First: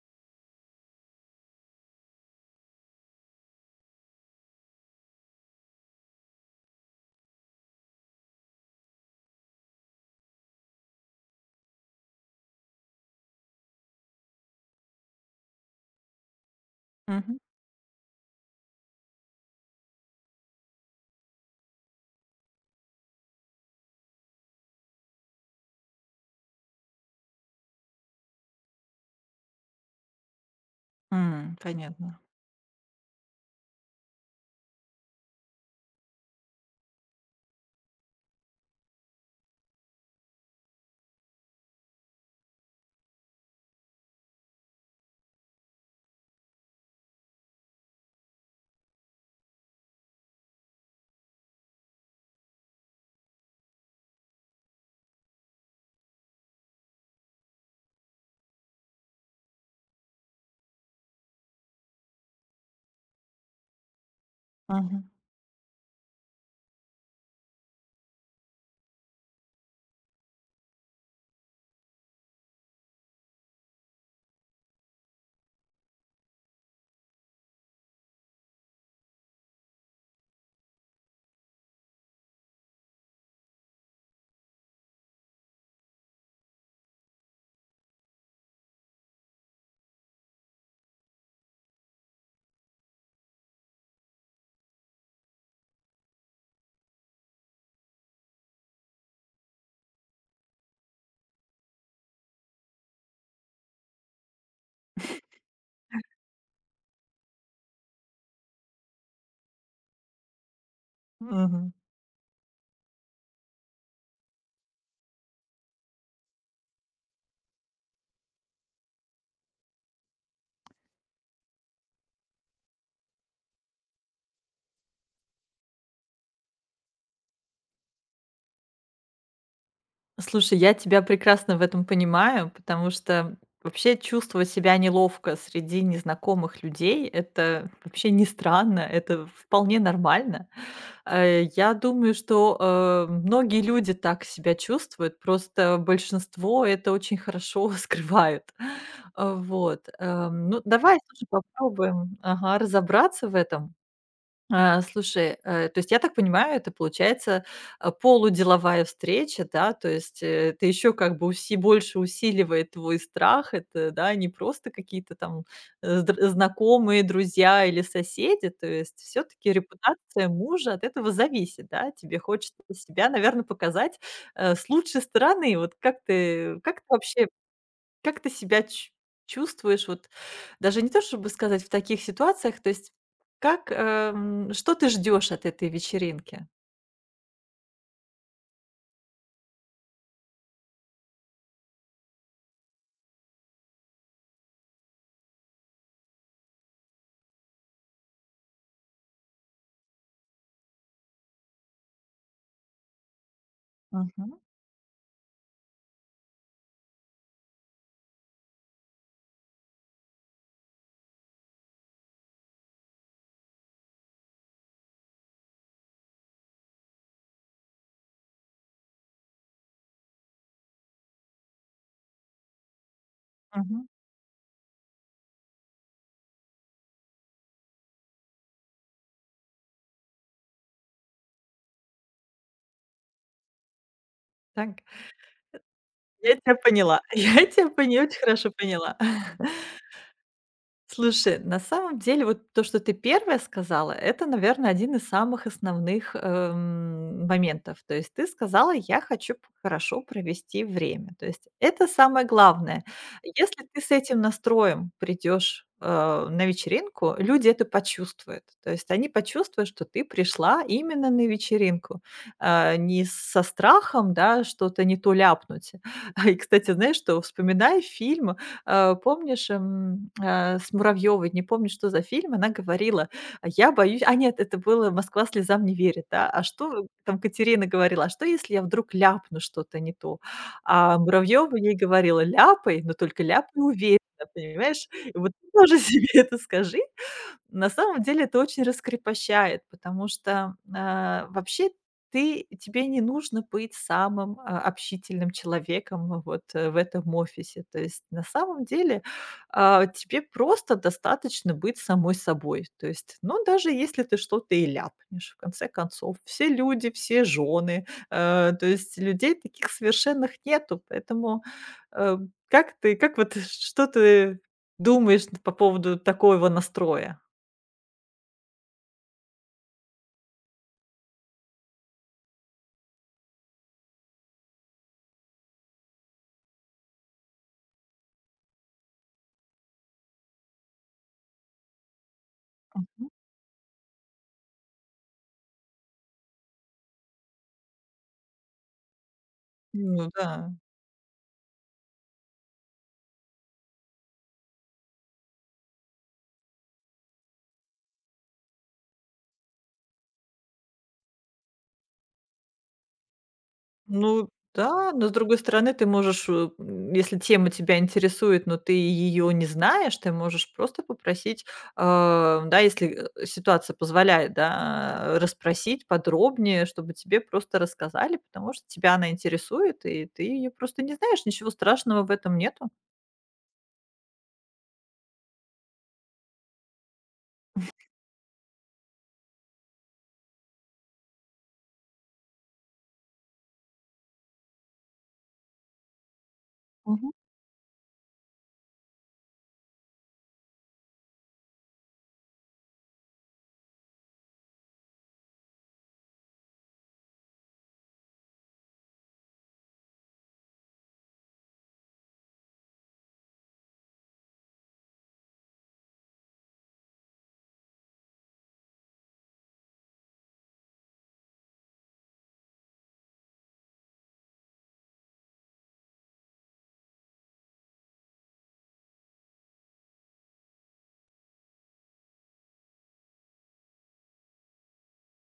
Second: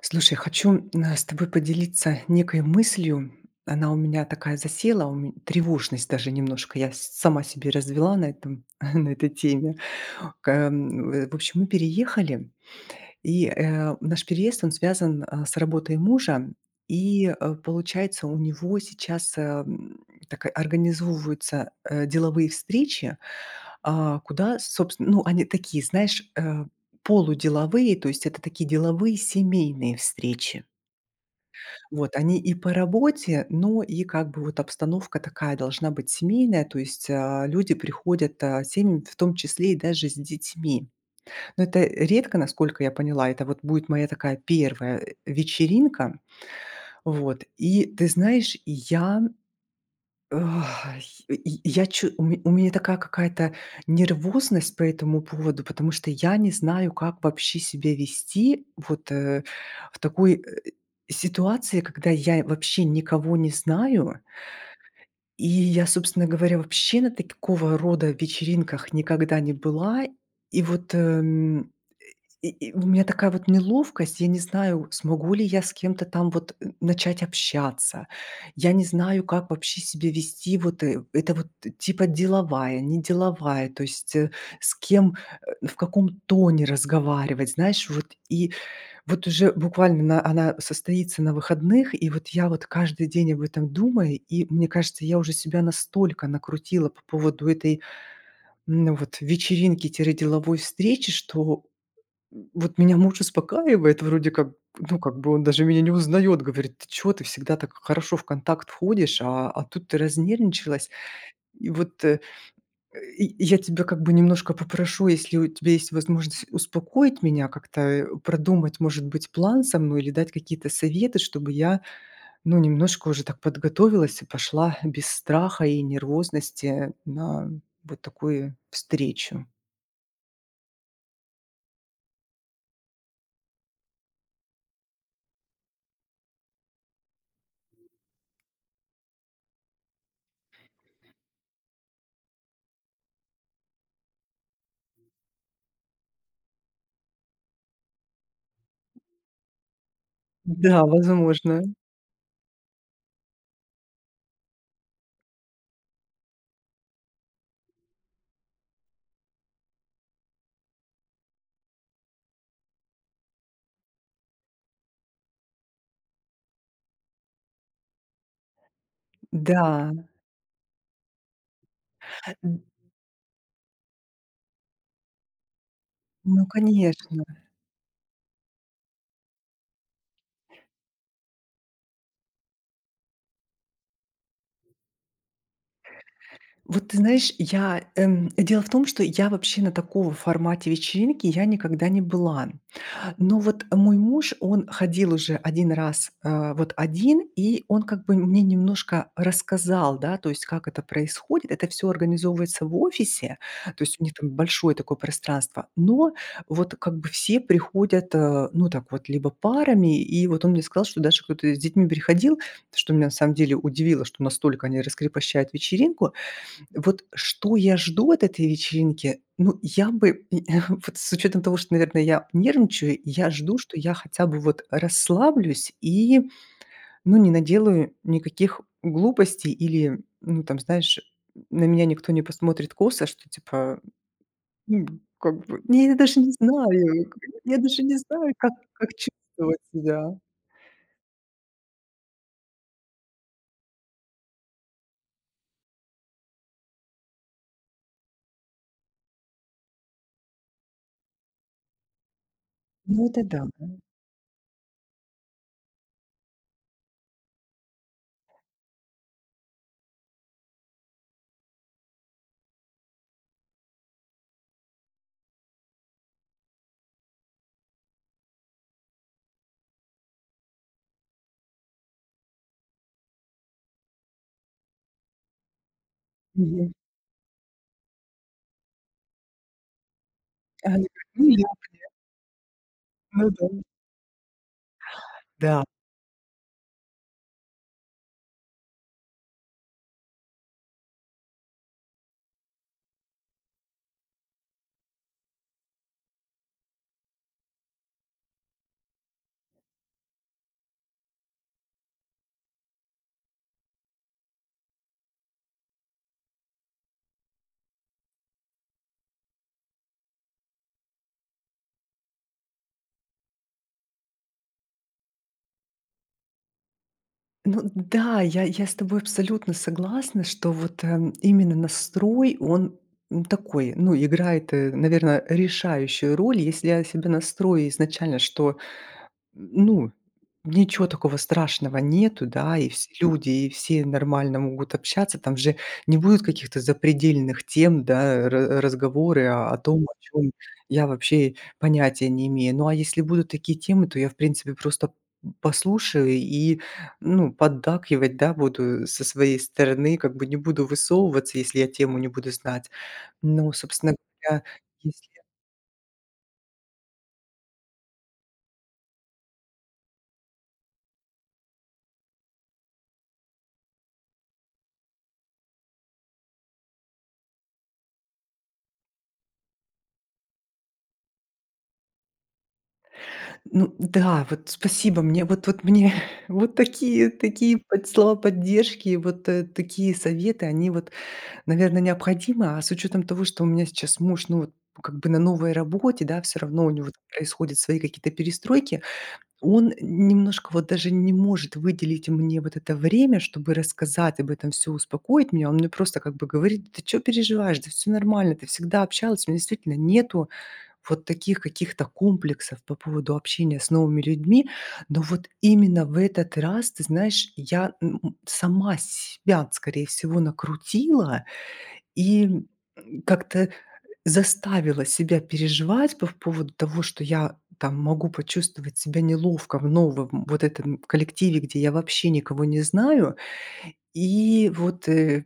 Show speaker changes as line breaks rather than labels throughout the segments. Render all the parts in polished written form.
Слушай, хочу с тобой поделиться некой мыслью. Она у меня такая засела, тревожность даже немножко. Я сама себе развела на этом, на этой теме. В общем, мы переехали, и, наш переезд, он связан, с работой мужа. И,
Мгм.
получается, у него сейчас, так и организовываются, деловые встречи, куда, собственно, ну, они такие, знаешь, полуделовые, то есть это такие деловые семейные встречи.
М,
Вот,
понятно.
они и по работе, но и как бы вот обстановка такая должна быть семейная, то есть, люди приходят, семьями, в том числе и даже с детьми. Но это редко, насколько я поняла. Это вот будет моя такая первая вечеринка. Вот. И ты знаешь, я, ах, и я чу у ме у меня такая какая-то нервозность по этому поводу, потому что я не знаю, как вообще себя вести вот, в такой, ситуации, когда я вообще никого не знаю.
Мгм.
И я, собственно говоря, вообще на такого рода вечеринках никогда не была. И вот, у меня такая вот неловкость. Я не знаю, смогу ли я с кем-то там вот, начать общаться. Я не знаю, как вообще себя вести. Вот, это вот типа деловая, не деловая, то есть, с кем, в каком тоне разговаривать, знаешь. Вот и вот уже буквально на она состоится на выходных, и вот я вот каждый день об этом думаю, и мне кажется, я уже себя настолько накрутила по поводу этой, ну, вот вечеринки тире деловой встречи, что вот меня муж успокаивает, вроде как, ну, как бы он даже меня не узнает, говорит: "Ты чё, ты всегда так хорошо в контакт входишь, а тут ты разнервничалась". И
Мгм.
вот, я тебя как бы немножко попрошу, если у тебя есть возможность, успокоить меня, как-то, продумать, может быть, план со мной или дать какие-то советы, чтобы я, ну, немножко уже так подготовилась и пошла без страха и нервозности на вот такую встречу.
Слушай, я тебя прекрасно в этом понимаю, потому что вообще чувствовать себя неловко среди незнакомых людей — это вообще не странно, это вполне нормально. Я думаю, что, многие люди так себя чувствуют, просто большинство это очень хорошо скрывают. Ну,
Да,
давай, слушай,
возможно.
попробуем, ага, разобраться в этом. Слушай, то есть я так понимаю, это получается, полуделовая встреча, да? То есть, это еще как бы уси больше усиливает твой страх. Это, да, не просто какие-то там, э, здр знакомые, друзья или соседи. То есть все-таки
Да.
репутация мужа от этого зависит, да? Тебе хочется себя, наверное, показать, с лучшей стороны. Вот как
Ну,
ты как ты
конечно.
вообще как ты себя чу чувствуешь? Вот даже не то, чтобы сказать в таких ситуациях, то есть как, что ты ждешь от этой вечеринки?
Вот ты знаешь, я, дело в том, что я вообще на такого формате вечеринки я никогда не была. Но вот мой муж, он ходил уже один раз, вот один, и он как бы мне немножко рассказал, да, то есть как это происходит. Это все организовывается в офисе, то есть у них там
Мгм,
большое такое пространство. Но вот как бы все приходят, ну так вот, либо парами, и вот он мне сказал, что даже кто-то с детьми приходил, что меня на самом деле удивило, что настолько они раскрепощают вечеринку. Вот что я жду от этой вечеринки? Ну, я бы, вот с учетом того, что, наверное, я нервничаю, я жду, что
мгм.
я хотя бы вот расслаблюсь и, ну, не наделаю никаких глупостей или, ну, там, знаешь, на меня никто не посмотрит косо, что типа,
Так.
ну, как бы, не, я даже не
Я тебя поняла,
знаю,
я тебя поня очень хорошо
как
поняла.
чувствовать себя.
Слушай, на самом деле, вот то, что ты первая сказала, это, наверное, один из самых основных, моментов. То есть ты сказала: "Я хочу п хорошо провести время". То есть это самое главное.
Ну, это да.
Если ты с этим настроем придешь на вечеринку, люди это почувствуют. То есть они почувствуют, что ты пришла именно на вечеринку, а не со страхом, да, что-то не то ляпнуть. И, кстати, знаешь что, вспоминая фильм, с Муравьевой? Не помню, что за фильм, она говорила: "Я боюсь". А нет, это было "Москва слезам не верит", да. А
Мгм.
что там Катерина говорила: "А что, если я вдруг ляпну что-то не то?"
А они
А
как: "Ну, я".
Муравьева ей говорила: "Ляпай, но только
Ну да.
ляпай уверенно", понимаешь? И вот ты
Да.
тоже себе это скажи, на самом деле это очень раскрепощает, потому что, вообще ты тебе не нужно быть самым, общительным человеком вот, в этом офисе. То есть на самом деле, тебе просто достаточно быть самой собой. То есть, ну, даже если ты что-то и ляпнешь, в конце концов, все люди, все жены, то есть людей таких совершенных нету. Поэтому, э, как что ты думаешь по поводу такого настроя?
Ну да, я с тобой абсолютно согласна, что вот, именно настрой, он, такой, ну, играет, наверное, решающую роль. Если я себя настрою изначально, что ну, ничего такого страшного нету, да, и все
М,
люди, и все нормально могут общаться. Там же не будет каких-то запредельных тем, да, ра разговоры о том, о
ну
чем
да.
я вообще понятия не имею. Ну, а если будут такие темы, то я, в принципе, просто послушаю и, ну, поддакивать, да, буду со своей стороны, как бы не буду высовываться, если я тему не буду знать. Но, собственно
Ну
говоря,
да,
если
но, с другой стороны, ты можешь, если тема тебя интересует, но ты ее не знаешь, ты можешь просто попросить, да, если, ситуация позволяет, да, расспросить подробнее, чтобы тебе просто рассказали, потому что тебя она интересует, и ты ее просто не знаешь, ничего страшного в этом нету.
ну да, вот спасибо мне. Вот мне вот такие под слова поддержки, вот, такие советы, они вот, наверное, необходимы. А с учетом того, что у меня сейчас муж, ну, вот как бы на новой работе, да, все равно у него там
Мгм.
происходят свои какие-то перестройки, он немножко вот даже не может выделить мне вот это время, чтобы рассказать об этом все, успокоить меня. Он мне просто как бы говорит: "Ты что переживаешь? Да все нормально, ты всегда общалась". У меня действительно нету вот таких каких-то комплексов по поводу общения с новыми людьми. Но вот именно в этот раз, ты знаешь, я, сама себя, скорее всего, накрутила и, как-то заставила себя переживать по поводу того, что я там могу почувствовать себя неловко в новом вот этом коллективе, где я вообще никого не знаю. И вот,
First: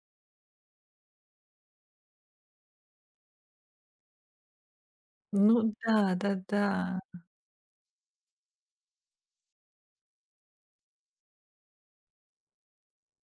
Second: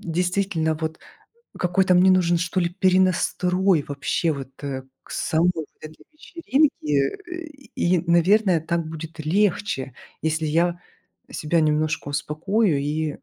действительно, вот какой-то мне нужен, что ли, перенастрой вообще вот, к самой
Ну
вот этой
да, да-да.
вечеринке. И, наверное, так будет легче, если я себя немножко успокою и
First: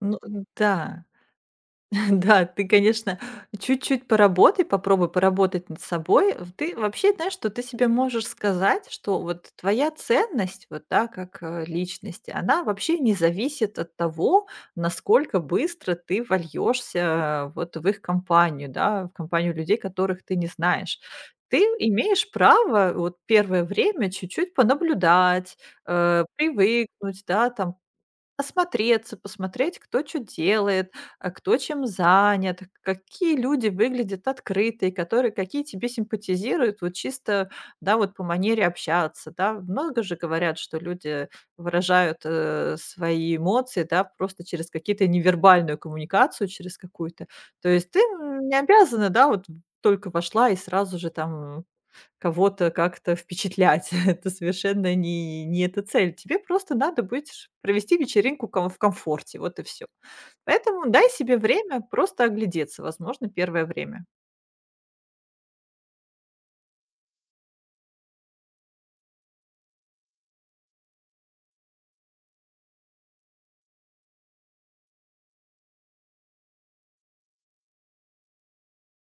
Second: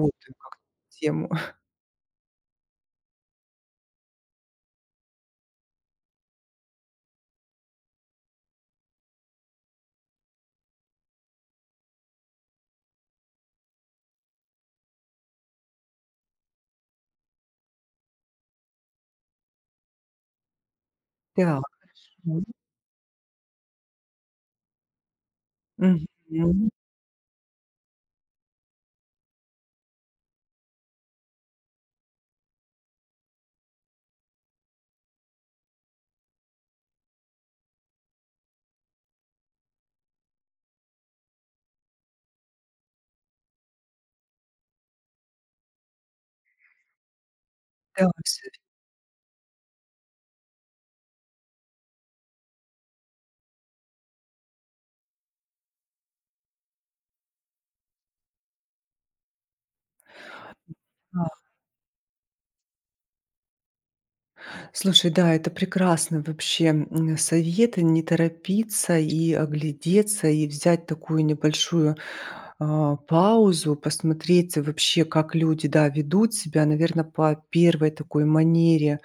Ну
как-то
да.
тему.
Да, ты, конечно, чуть-чуть поработай, попробуй поработать над собой. Ты вообще знаешь, что ты себе можешь сказать, что вот твоя ценность, вот да, как личности, она вообще не зависит от того, насколько быстро ты вольешься вот в их компанию, да, в компанию людей, которых ты не знаешь. Ты
Так,
имеешь
мгм.
право вот первое время чуть-чуть понаблюдать,
Мгм.
привыкнуть, да, там осмотреться, посмотреть, кто что делает, кто чем занят, какие люди выглядят открытые, которые какие тебе симпатизируют вот чисто, да, вот по манере общаться, да. Много же говорят, что люди выражают, свои эмоции, да, просто через какие-то невербальную коммуникацию, через какую-то. То есть ты,
Да, всё.
не обязана, да, вот только вошла и сразу же там кого-то как-то впечатлять. Это совершенно не эта цель. Тебе просто надо будет провести вечеринку в комфорте. Вот и все. Поэтому дай себе время просто оглядеться, возможно, первое время.
Слушай, да, это прекрасно вообще, совет. Не торопиться и оглядеться, и взять такую небольшую, паузу, посмотреть вообще, как люди, да, ведут себя. Наверное по первой такой манере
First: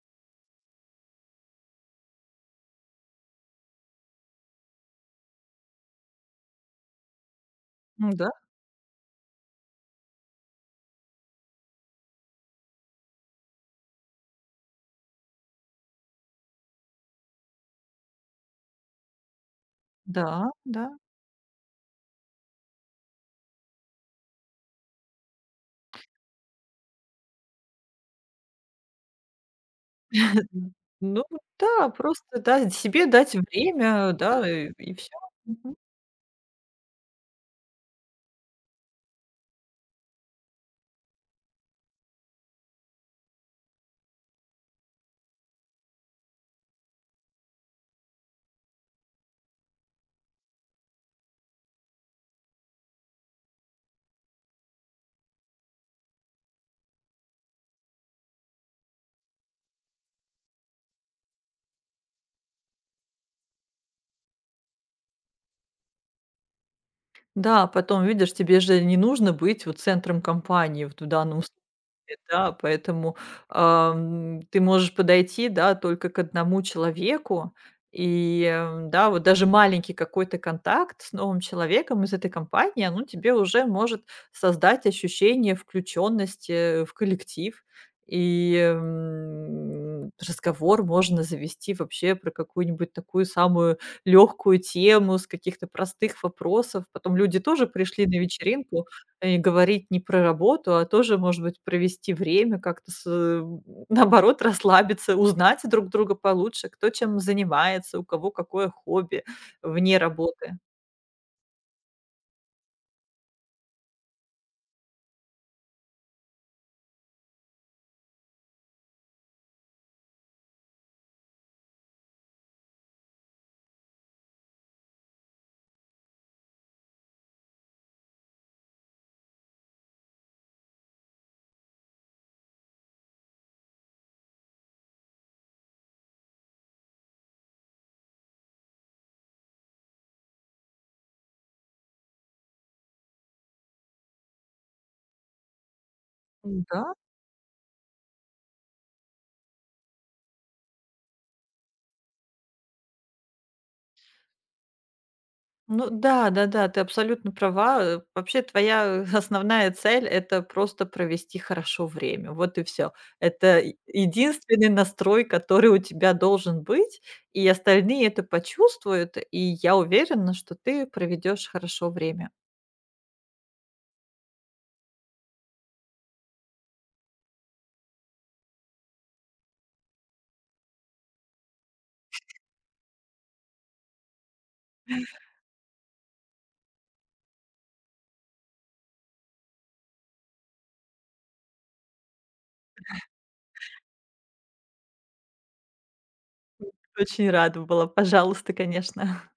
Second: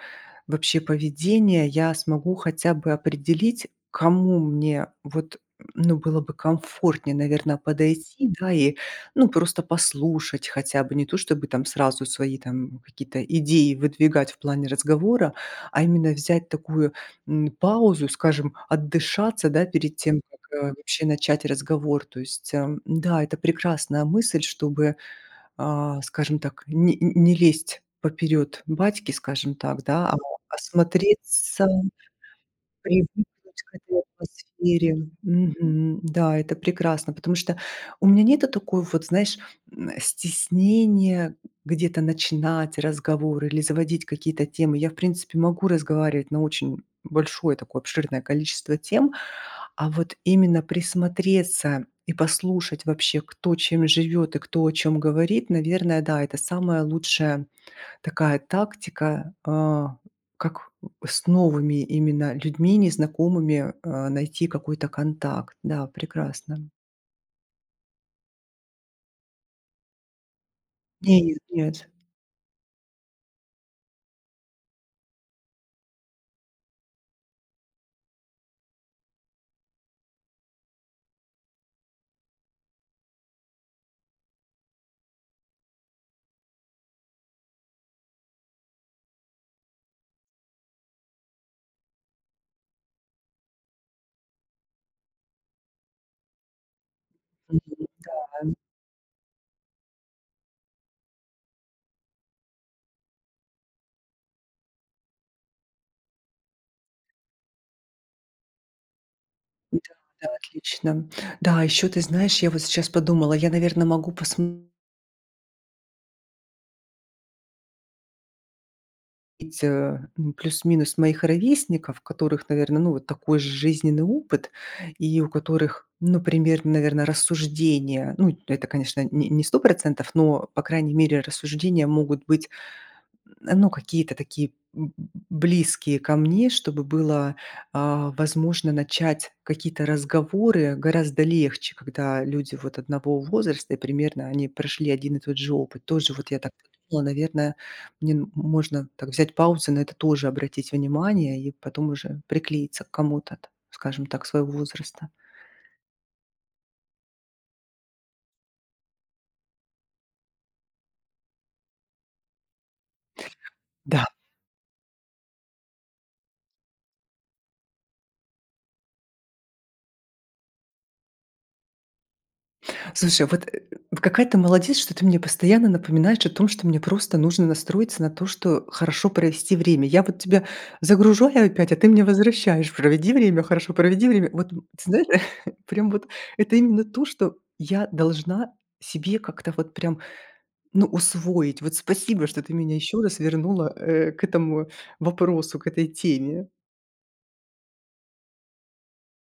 вообще поведения я смогу хотя бы определить, кому мне вот, ну, было бы комфортнее, наверное
Ну
подойти,
да,
да, и, ну, просто послушать хотя бы. Не то чтобы там сразу свои там какие-то идеи выдвигать в плане разговора, а именно взять такую, паузу, скажем, отдышаться, да, перед тем, как,
да, да.
вообще начать разговор. То есть, да, это прекрасная мысль, чтобы, скажем так, не лезть поперёд батьки, скажем так, да, а
Ну
осмотреться.
да, просто да, себе
Привыкнуть
дать
к этой
время, да, и
атмосфере.
все.
Мгм. Да, это прекрасно, потому что у меня нету такой вот, знаешь, стеснения где-то начинать разговор или заводить какие-то темы. Я, в принципе, могу разговаривать на очень большое такое обширное количество тем, а вот именно присмотреться и послушать вообще, кто чем живет и кто о чем говорит, наверное, да, это самое лучшее. Такая тактика, как с новыми именно людьми, незнакомыми, найти какой-то контакт. Да, прекрасно.
Да, потом, видишь, тебе же не нужно быть вот центром компании в
Нет,
данном.
нет.
Да, поэтому, ты можешь подойти, да, только к одному человеку. И, да, вот даже маленький какой-то контакт с новым человеком из этой компании, ну, тебе уже может создать ощущение включенности в коллектив. И, разговор можно завести вообще про какую-нибудь такую самую легкую тему с каких-то простых вопросов. Потом люди тоже
Мгм.
пришли на вечеринку, и говорить не про работу, а тоже, может быть, провести время как-то с наоборот, расслабиться, узнать друг друга получше, кто чем занимается, у кого какое хобби
Да,
вне
да,
работы.
отлично. Да, еще ты знаешь, я вот сейчас подумала, я, наверное, могу посмотреть, ну, плюс-минус моих ровесников, у которых, наверное, ну, вот такой же жизненный опыт и у которых, ну, примерно, наверное, рассуждения, ну, это, конечно, не 100%, но, по крайней мере, рассуждения могут быть ну, какие-то такие б близкие ко мне, чтобы было, возможно начать какие-то разговоры гораздо легче, когда люди вот одного возраста и примерно они прошли один и тот же опыт. Тоже вот я так
Да.
подумала, наверное, мне н можно так взять паузу, на это тоже обратить внимание и потом уже приклеиться к кому-то, т скажем так, своего возраста.
Ну да, да-да, ты абсолютно права. Вообще твоя основная цель — это просто провести хорошо время. Вот и все. Это е
Да.
единственный настрой, который у тебя должен быть, и остальные это почувствуют. И я уверена, что ты проведешь хорошо время.
Слушай, вот какая ты молодец, что ты мне постоянно напоминаешь о том, что мне просто нужно настроиться на то, что хорошо провести время. Я вот тебя загружаю опять, а ты мне возвращаешь. Проведи время, хорошо, проведи время. Вот, ты знаешь, прям вот это именно то, что я должна себе как-то вот прям, ну, усвоить. Вот спасибо, что ты меня еще раз вернула к этому вопросу, к этой теме.
Очень рада была. Пожалуйста, конечно.